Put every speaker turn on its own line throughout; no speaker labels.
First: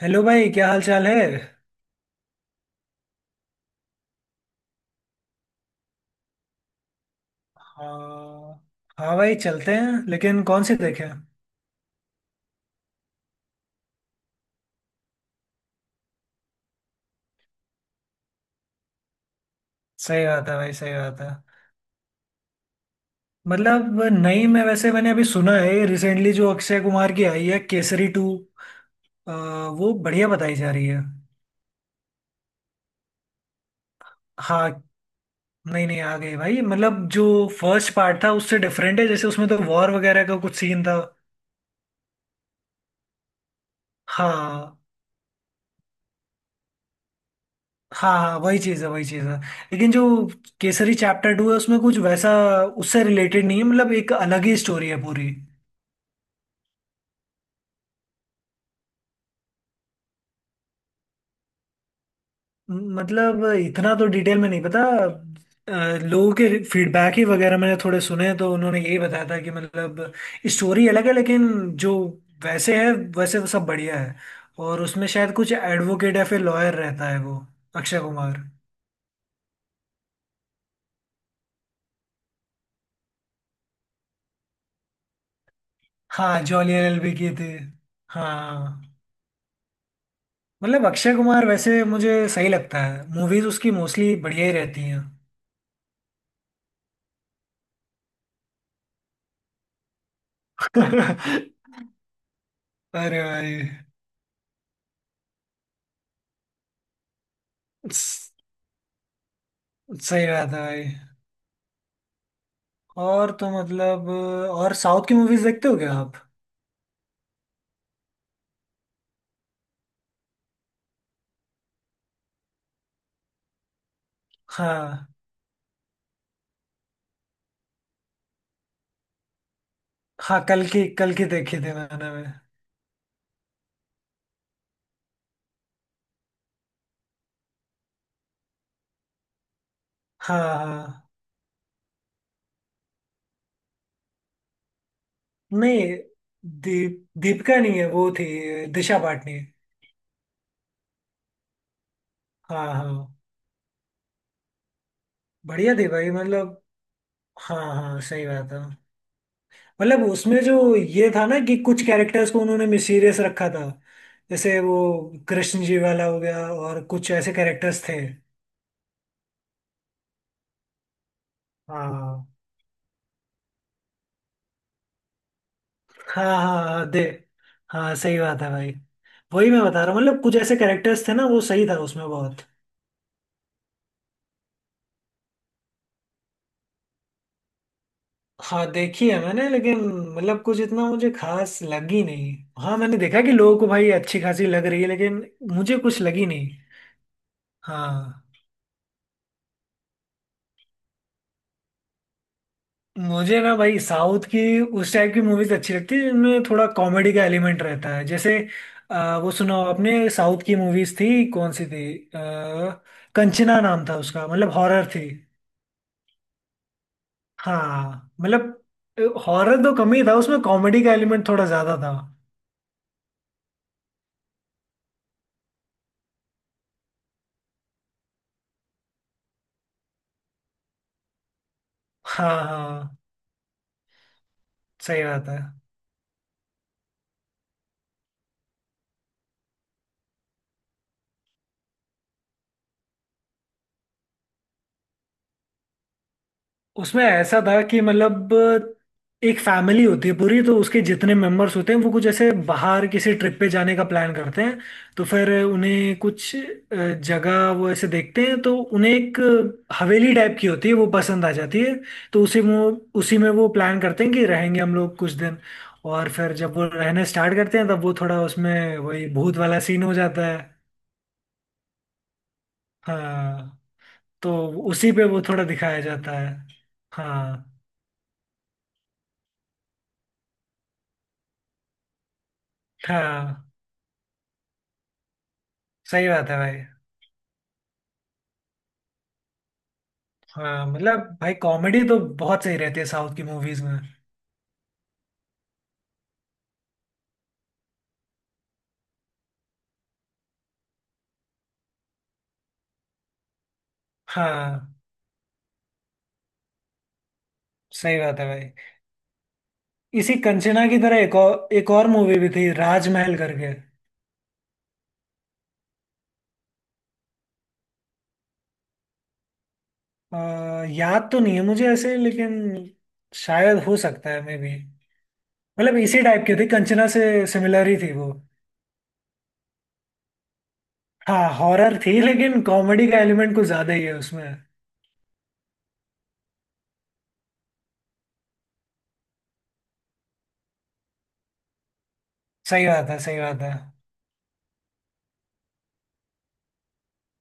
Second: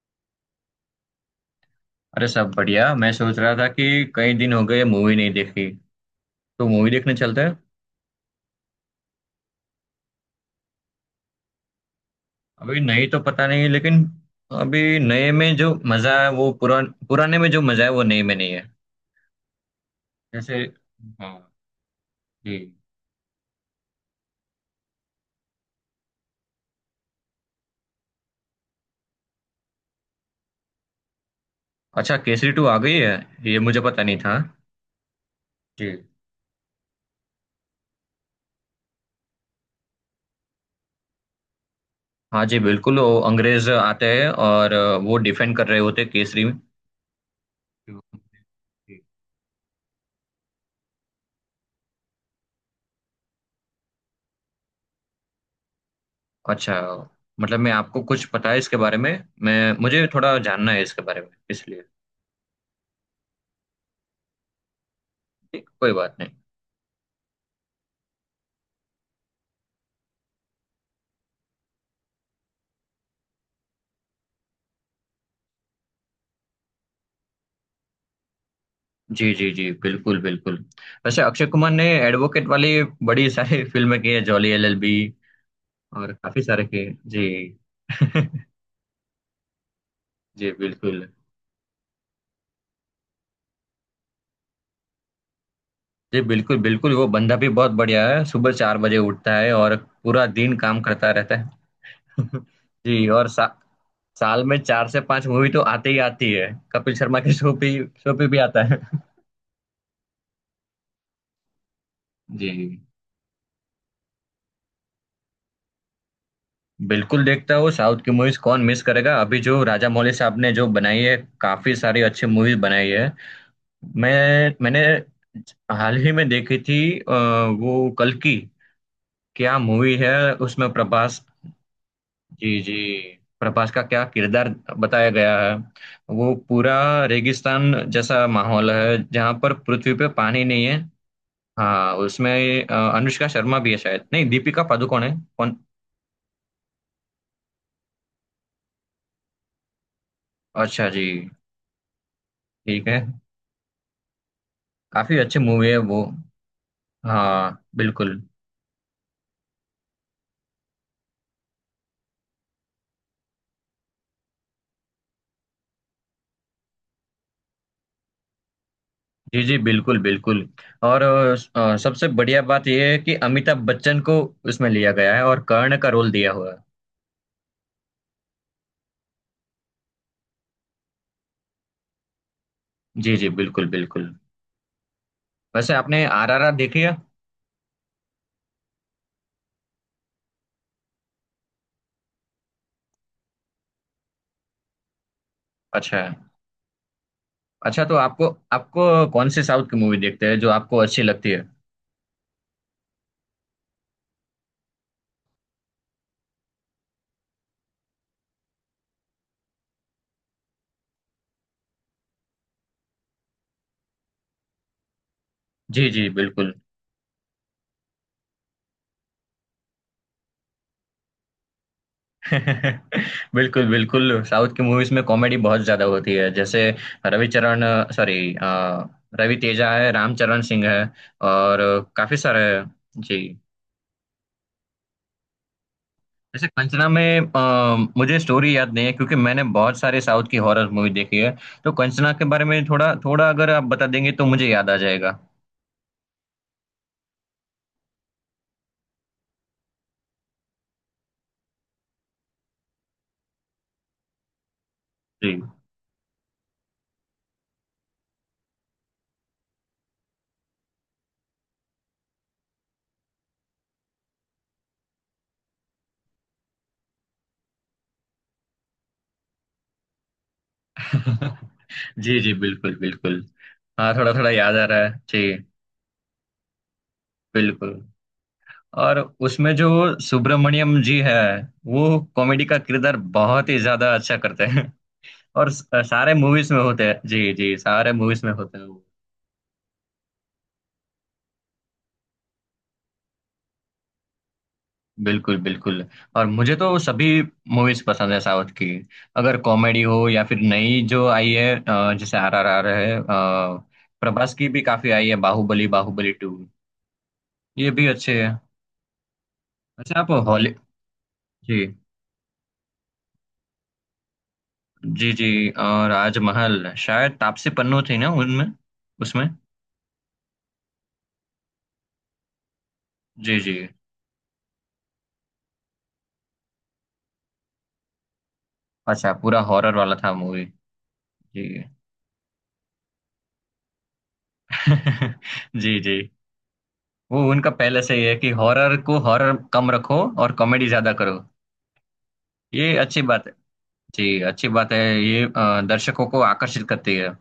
Hello भाई, क्या हाल चाल है।
अरे, सब बढ़िया। मैं सोच रहा था कि कई दिन हो गए मूवी नहीं देखी, तो मूवी देखने चलते हैं।
हाँ। हाँ भाई चलते हैं, लेकिन कौन सी देखें।
अभी नहीं तो पता नहीं, लेकिन अभी नए में जो मजा है वो पुराने में जो मजा है वो नए में नहीं है।
सही बात है
जैसे।
भाई, सही बात है।
हाँ। जी।
मतलब नई में वैसे मैंने अभी सुना है, रिसेंटली जो अक्षय कुमार की आई है केसरी टू, वो बढ़िया बताई जा रही है।
अच्छा, केसरी टू आ गई है। ये मुझे पता नहीं था।
हाँ। नहीं
जी।
नहीं आ गई भाई, मतलब जो फर्स्ट पार्ट था उससे डिफरेंट है। जैसे उसमें तो वॉर वगैरह का कुछ सीन था।
हाँ जी, बिल्कुल। वो अंग्रेज आते हैं और
हाँ।
वो डिफेंड कर रहे होते हैं केसरी में।
हाँ हाँ वही चीज़ है,
जी।
वही चीज़ है। लेकिन जो केसरी चैप्टर टू है उसमें कुछ वैसा उससे रिलेटेड नहीं है। मतलब एक अलग ही स्टोरी है पूरी।
अच्छा। मतलब मैं आपको कुछ पता है इसके बारे में? मैं मुझे थोड़ा जानना है इसके बारे में, इसलिए।
मतलब इतना तो डिटेल में नहीं पता।
ठीक, कोई बात नहीं।
लोगों के फीडबैक ही वगैरह मैंने थोड़े सुने, तो उन्होंने यही बताया था कि मतलब स्टोरी अलग है, लेकिन जो वैसे है, वैसे तो सब बढ़िया है। और उसमें शायद कुछ एडवोकेट या फिर लॉयर रहता है, वो अक्षय कुमार।
जी जी जी, बिल्कुल बिल्कुल। वैसे अक्षय कुमार ने एडवोकेट वाली बड़ी सारी फिल्में की है। जॉली एलएलबी और काफी
हाँ
सारे
जॉली
के।
एलएलबी
जी।
की थी। हाँ
जी
मतलब
बिल्कुल।
अक्षय कुमार वैसे मुझे सही लगता है। मूवीज उसकी मोस्टली बढ़िया ही रहती हैं।
जी, बिल्कुल बिल्कुल। वो बंदा भी बहुत बढ़िया है, सुबह चार बजे उठता है और पूरा दिन काम करता रहता है। जी।
अरे
और
भाई।
साल में चार से पांच मूवी तो आती ही आती है। कपिल शर्मा के शो पे
स-
भी आता है।
सही बात है भाई।
जी
और तो मतलब, और साउथ की मूवीज देखते हो क्या आप।
बिल्कुल, देखता हूँ साउथ की मूवीज। कौन मिस करेगा? अभी जो राजा मौली साहब ने जो बनाई है, काफी सारी अच्छी मूवीज बनाई है। मैंने
हाँ,
हाल ही में देखी थी वो कल्कि। क्या मूवी है!
हाँ
उसमें
कल
प्रभास।
की देखी थी मैंने भी।
जी जी, प्रभास का क्या किरदार बताया गया है। वो पूरा रेगिस्तान जैसा माहौल है जहाँ पर पृथ्वी पे
हाँ
पानी नहीं है।
हाँ
हाँ, उसमें अनुष्का शर्मा भी है शायद। नहीं, दीपिका पादुकोण है। कौन?
नहीं, दीपिका नहीं है। वो थी दिशा पाटनी।
अच्छा जी।
हाँ
ठीक
हाँ।
है, काफी अच्छी मूवी
बढ़िया
है
थी
वो।
भाई मतलब।
हाँ,
हाँ हाँ
बिल्कुल।
सही बात है। मतलब उसमें जो ये था ना कि कुछ कैरेक्टर्स को उन्होंने सीरियस रखा था, जैसे वो कृष्ण जी वाला हो गया, और कुछ ऐसे कैरेक्टर्स थे।
जी जी, बिल्कुल बिल्कुल। और सबसे
हाँ
बढ़िया बात यह है कि अमिताभ बच्चन को उसमें लिया गया है और कर्ण का रोल
हाँ
दिया हुआ है।
हाँ हाँ दे। हाँ सही बात है भाई। वही मैं बता रहा हूँ, मतलब कुछ ऐसे कैरेक्टर्स थे ना, वो सही था उसमें बहुत।
जी जी, बिल्कुल बिल्कुल। वैसे आपने आरआरआर देखी है?
हाँ देखी है मैंने, लेकिन मतलब कुछ इतना मुझे खास लगी नहीं। हाँ मैंने देखा कि लोगों को भाई अच्छी खासी लग रही है, लेकिन मुझे
अच्छा
कुछ
है।
लगी नहीं।
अच्छा तो
हाँ
आपको, आपको कौन सी साउथ की मूवी देखते हैं जो आपको अच्छी लगती है?
मुझे ना भाई साउथ की उस टाइप की मूवीज अच्छी लगती है जिनमें थोड़ा कॉमेडी का एलिमेंट रहता है। जैसे वो सुनाओ, अपने साउथ की मूवीज थी कौन सी थी। आ, कंचना नाम था उसका, मतलब हॉरर थी।
जी जी, बिल्कुल।
हाँ मतलब हॉरर तो कम ही था, उसमें कॉमेडी का एलिमेंट थोड़ा ज्यादा था।
बिल्कुल बिल्कुल, साउथ की मूवीज में कॉमेडी बहुत ज्यादा होती है, जैसे रविचरण, सॉरी, रवि तेजा है, रामचरण सिंह है और काफी
हाँ
सारे हैं।
हाँ
जी।
सही बात है।
वैसे कंचना में मुझे स्टोरी याद नहीं है, क्योंकि मैंने बहुत सारे साउथ की हॉरर मूवी देखी है। तो कंचना के बारे में थोड़ा थोड़ा अगर आप बता देंगे तो मुझे याद आ जाएगा।
उसमें ऐसा था कि मतलब एक फैमिली होती है पूरी, तो उसके जितने मेंबर्स होते हैं वो कुछ ऐसे बाहर किसी ट्रिप पे जाने का प्लान करते हैं। तो फिर
जी।
उन्हें कुछ जगह वो ऐसे देखते हैं, तो उन्हें एक हवेली टाइप की होती है वो पसंद आ जाती है। तो उसी वो उसी में वो प्लान करते हैं कि रहेंगे हम लोग कुछ दिन। और फिर जब वो रहने स्टार्ट करते हैं तब वो थोड़ा उसमें वही भूत वाला सीन हो जाता है।
जी जी, बिल्कुल बिल्कुल।
हाँ।
हाँ, थोड़ा थोड़ा
तो
याद आ रहा
उसी
है
पे
जी।
वो थोड़ा दिखाया जाता है। हाँ
बिल्कुल। और उसमें जो सुब्रमण्यम जी है वो कॉमेडी का किरदार बहुत
हाँ
ही ज्यादा अच्छा करते हैं। और
सही
सारे
बात है
मूवीज
भाई।
में होते हैं, जी जी, सारे मूवीज में होते हैं वो।
हाँ मतलब भाई कॉमेडी तो बहुत सही रहती है साउथ की मूवीज में।
बिल्कुल बिल्कुल। और मुझे तो सभी मूवीज पसंद है साउथ की। अगर कॉमेडी हो या फिर नई जो आई है, जैसे आर आर आर है। प्रभास की भी
हाँ
काफी आई है, बाहुबली, बाहुबली टू, ये भी
सही बात
अच्छे
है
हैं।
भाई।
अच्छा, आप
इसी
हॉली।
कंचना की तरह
जी
एक और मूवी भी थी, राजमहल करके।
जी जी। और राजमहल शायद तापसी पन्नू थी ना उनमें, उसमें।
याद तो नहीं है मुझे ऐसे, लेकिन
जी जी।
शायद हो सकता है, मे बी। मतलब इसी टाइप की थी कंचना से, सिमिलर ही थी वो।
अच्छा, पूरा हॉरर वाला था मूवी।
हाँ
जी।
हॉरर थी, लेकिन कॉमेडी का एलिमेंट कुछ ज्यादा ही है उसमें।
जी जी। वो उनका पहले से ही है कि हॉरर को हॉरर कम रखो और कॉमेडी ज्यादा करो।
सही
ये
बात है,
अच्छी
सही
बात है।
बात है।
जी, अच्छी बात है ये। दर्शकों को आकर्षित करती है।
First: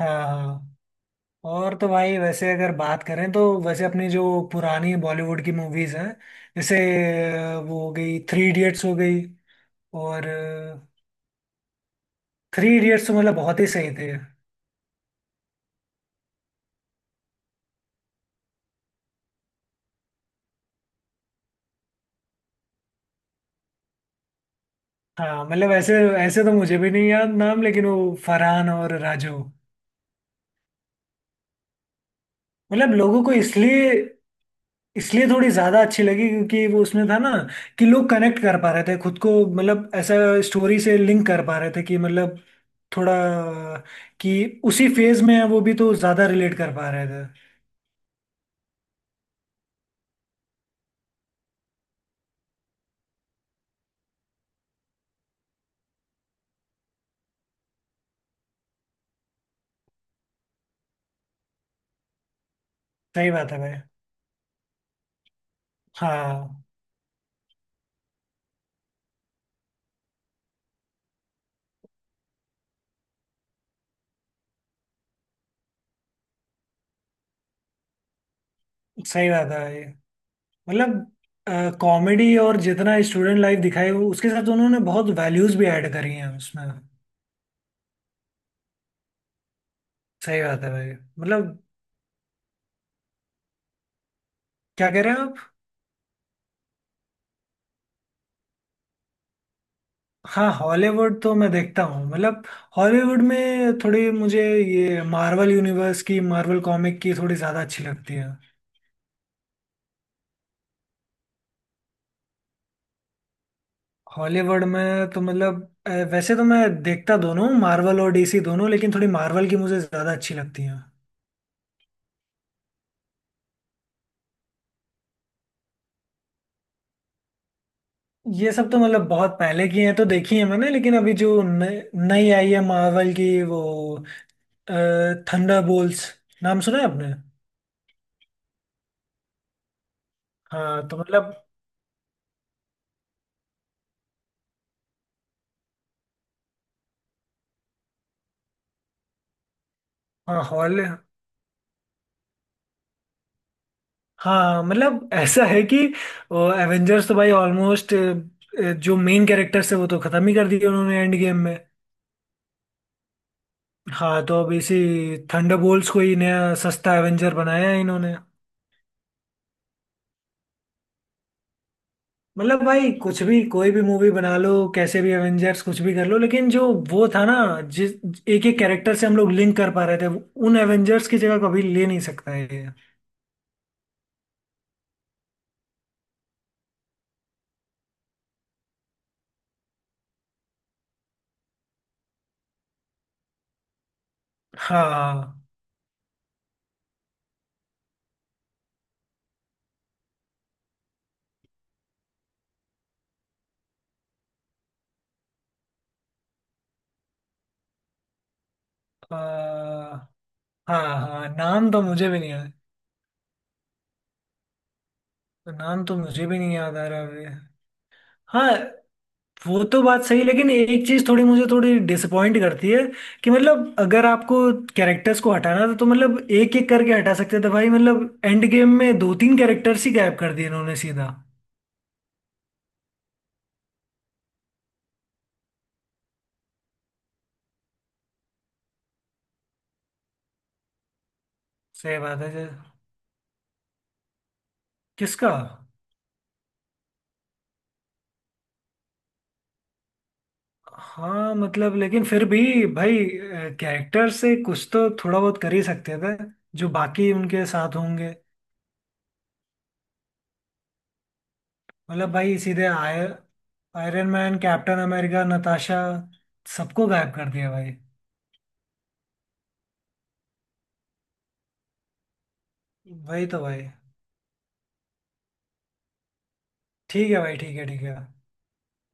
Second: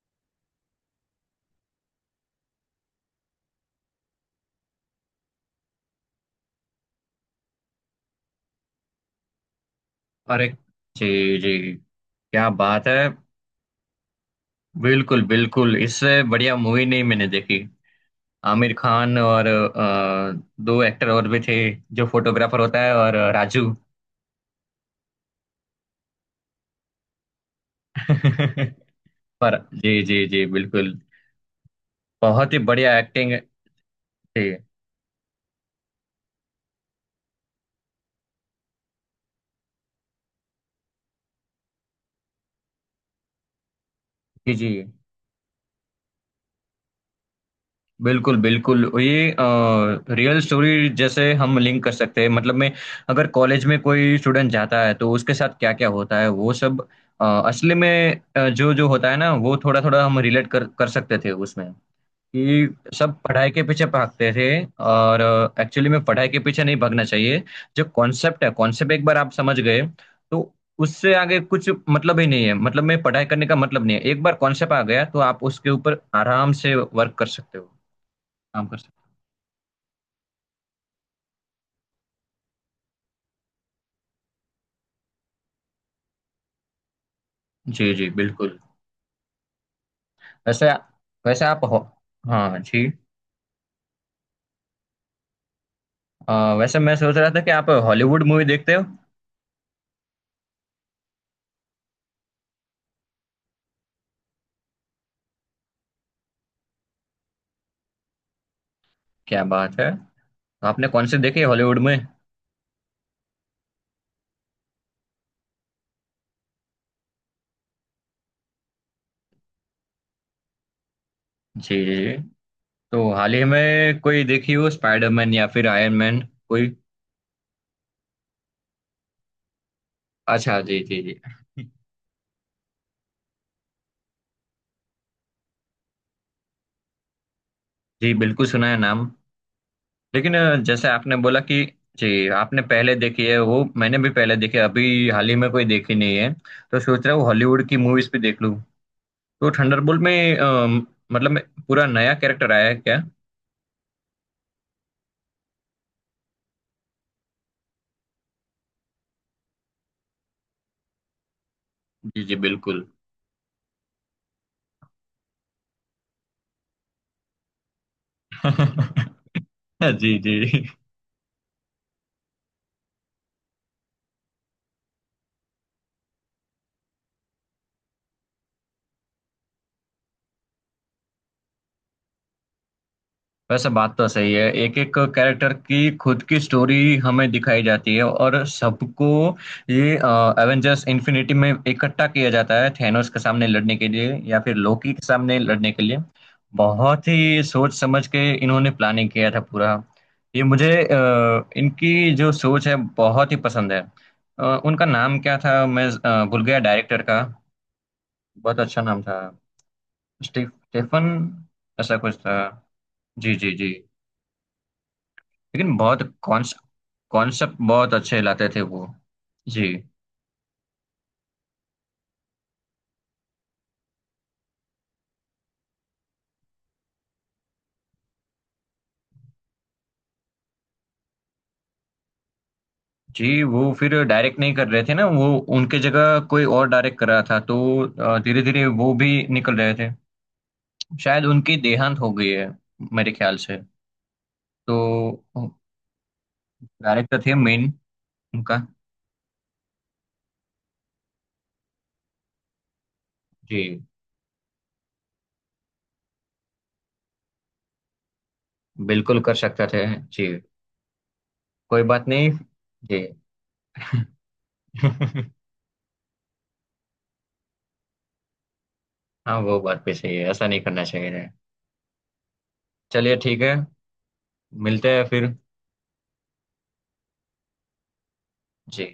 हाँ हाँ। और तो भाई वैसे अगर बात करें तो वैसे अपनी जो पुरानी बॉलीवुड की मूवीज हैं, जैसे वो हो गई थ्री इडियट्स हो गई। और
अरे, जी जी, क्या
थ्री
बात है।
इडियट्स तो मतलब बहुत ही सही थे।
बिल्कुल बिल्कुल, इससे बढ़िया मूवी नहीं मैंने देखी। आमिर खान और दो एक्टर और भी थे, जो फोटोग्राफर होता है, और राजू।
हाँ मतलब ऐसे ऐसे तो मुझे भी नहीं याद नाम, लेकिन वो फरहान और राजू।
पर जी जी जी, बिल्कुल, बहुत ही
मतलब
बढ़िया
लोगों
एक्टिंग।
को इसलिए
जी
इसलिए थोड़ी ज्यादा अच्छी लगी क्योंकि वो उसमें था ना कि लोग कनेक्ट कर पा रहे थे खुद को। मतलब ऐसा स्टोरी से लिंक कर पा रहे थे कि मतलब थोड़ा कि
जी जी,
उसी फेज में है वो भी, तो ज्यादा रिलेट कर पा रहे थे।
बिल्कुल बिल्कुल। ये रियल स्टोरी जैसे हम लिंक कर सकते हैं, मतलब मैं अगर कॉलेज में कोई स्टूडेंट जाता है तो उसके साथ क्या क्या होता है वो सब असली में जो जो होता है ना, वो थोड़ा थोड़ा हम रिलेट कर कर सकते थे उसमें। कि सब
सही
पढ़ाई
बात है
के
भाई।
पीछे भागते थे, और एक्चुअली में पढ़ाई के पीछे
हाँ
नहीं भागना चाहिए। जो कॉन्सेप्ट है, कॉन्सेप्ट एक बार आप समझ गए तो उससे आगे कुछ मतलब ही नहीं है। मतलब मैं पढ़ाई करने का मतलब नहीं है, एक बार कॉन्सेप्ट आ गया तो आप उसके ऊपर आराम से वर्क कर सकते हो, काम कर सकते।
सही बात है भाई। मतलब कॉमेडी और जितना स्टूडेंट लाइफ दिखाई उसके साथ उन्होंने बहुत वैल्यूज भी ऐड करी हैं उसमें।
जी जी, बिल्कुल।
सही बात है
वैसे
भाई।
वैसे
मतलब
आप हो हाँ जी।
क्या कह रहे हैं आप।
अ, वैसे मैं सोच रहा था कि आप हॉलीवुड मूवी देखते हो।
हाँ हॉलीवुड तो मैं देखता हूँ, मतलब हॉलीवुड में थोड़ी मुझे ये मार्वल यूनिवर्स की मार्वल कॉमिक की थोड़ी ज़्यादा अच्छी लगती है।
क्या बात है! तो आपने कौन सी देखी है हॉलीवुड में?
हॉलीवुड में तो मतलब वैसे तो मैं देखता दोनों हूँ, मार्वल और डीसी दोनों, लेकिन थोड़ी मार्वल की मुझे ज़्यादा अच्छी लगती है।
जी जी जी। तो हाल ही में कोई देखी हो स्पाइडरमैन या फिर आयरन मैन कोई?
ये सब तो मतलब बहुत पहले की हैं, तो देखी है
अच्छा
मैंने।
जी
लेकिन
जी
अभी
जी।
जो नई आई है मार्वल की, वो थंडरबोल्ट्स, नाम सुना है आपने।
जी बिल्कुल, सुना है नाम। लेकिन
हाँ
जैसे
तो
आपने
मतलब।
बोला कि जी आपने पहले देखी है वो मैंने भी पहले देखी है। अभी हाल ही में कोई देखी नहीं है, तो सोच रहा हूँ हॉलीवुड की मूवीज भी देख लूँ। तो थंडरबोल्ट में
हाँ
मतलब में पूरा नया कैरेक्टर आया है क्या?
हाँ मतलब ऐसा है कि एवेंजर्स तो भाई ऑलमोस्ट जो मेन कैरेक्टर्स है वो तो खत्म ही कर दिए उन्होंने एंड गेम में।
जी जी, बिल्कुल।
हाँ तो अब इसी थंडरबोल्ट्स को ही नया सस्ता एवेंजर बनाया है इन्होंने।
जी जी।
मतलब भाई कुछ भी कोई भी मूवी बना लो, कैसे भी एवेंजर्स कुछ भी कर लो, लेकिन जो वो था ना जिस एक एक कैरेक्टर से हम लोग लिंक कर पा रहे थे, उन एवेंजर्स की जगह कभी ले नहीं सकता है ये।
वैसे बात तो सही है, एक एक कैरेक्टर की खुद की स्टोरी हमें दिखाई जाती है और सबको ये एवेंजर्स इन्फिनिटी में इकट्ठा किया जाता है थैनोस के सामने लड़ने के लिए या फिर लोकी के सामने
हाँ।
लड़ने के लिए। बहुत ही सोच समझ के इन्होंने प्लानिंग किया था पूरा। ये मुझे इनकी जो सोच है बहुत ही पसंद है। उनका नाम क्या था? मैं भूल गया डायरेक्टर का। बहुत अच्छा नाम था।
अ,
स्टीफ
हाँ
स्टेफन
हाँ नाम तो
ऐसा
मुझे
कुछ
भी नहीं
था।
याद।
जी जी जी। लेकिन
नाम तो
बहुत
मुझे भी नहीं याद आ रहा अभी।
कॉन्सेप्ट बहुत अच्छे लाते
हाँ।
थे वो।
वो
जी
तो बात सही, लेकिन एक चीज थोड़ी मुझे थोड़ी डिसअपॉइंट करती है कि मतलब अगर आपको कैरेक्टर्स को हटाना था तो मतलब एक एक करके हटा सकते थे भाई। मतलब एंड गेम में दो तीन कैरेक्टर्स ही गायब कर दिए इन्होंने सीधा।
जी, वो फिर डायरेक्ट नहीं कर रहे थे ना वो, उनके जगह कोई और डायरेक्ट कर रहा था, तो धीरे धीरे वो भी निकल रहे थे। शायद उनकी देहांत
सही
हो
बात
गई
है
है मेरे ख्याल से। तो
किसका।
डायरेक्टर थे मेन उनका।
हाँ मतलब लेकिन फिर भी भाई
जी,
कैरेक्टर से कुछ तो थोड़ा बहुत कर ही सकते थे, जो बाकी उनके साथ होंगे।
बिल्कुल कर सकते थे। जी, कोई बात
मतलब
नहीं।
भाई सीधे
जी।
Iron Man, Captain America, Natasha, सबको गायब कर दिया भाई।
हाँ, वो बात भी सही है, ऐसा नहीं करना चाहिए। चलिए
वही
ठीक
तो
है,
भाई।
मिलते हैं फिर।
ठीक है भाई, ठीक है, ठीक है।
जी।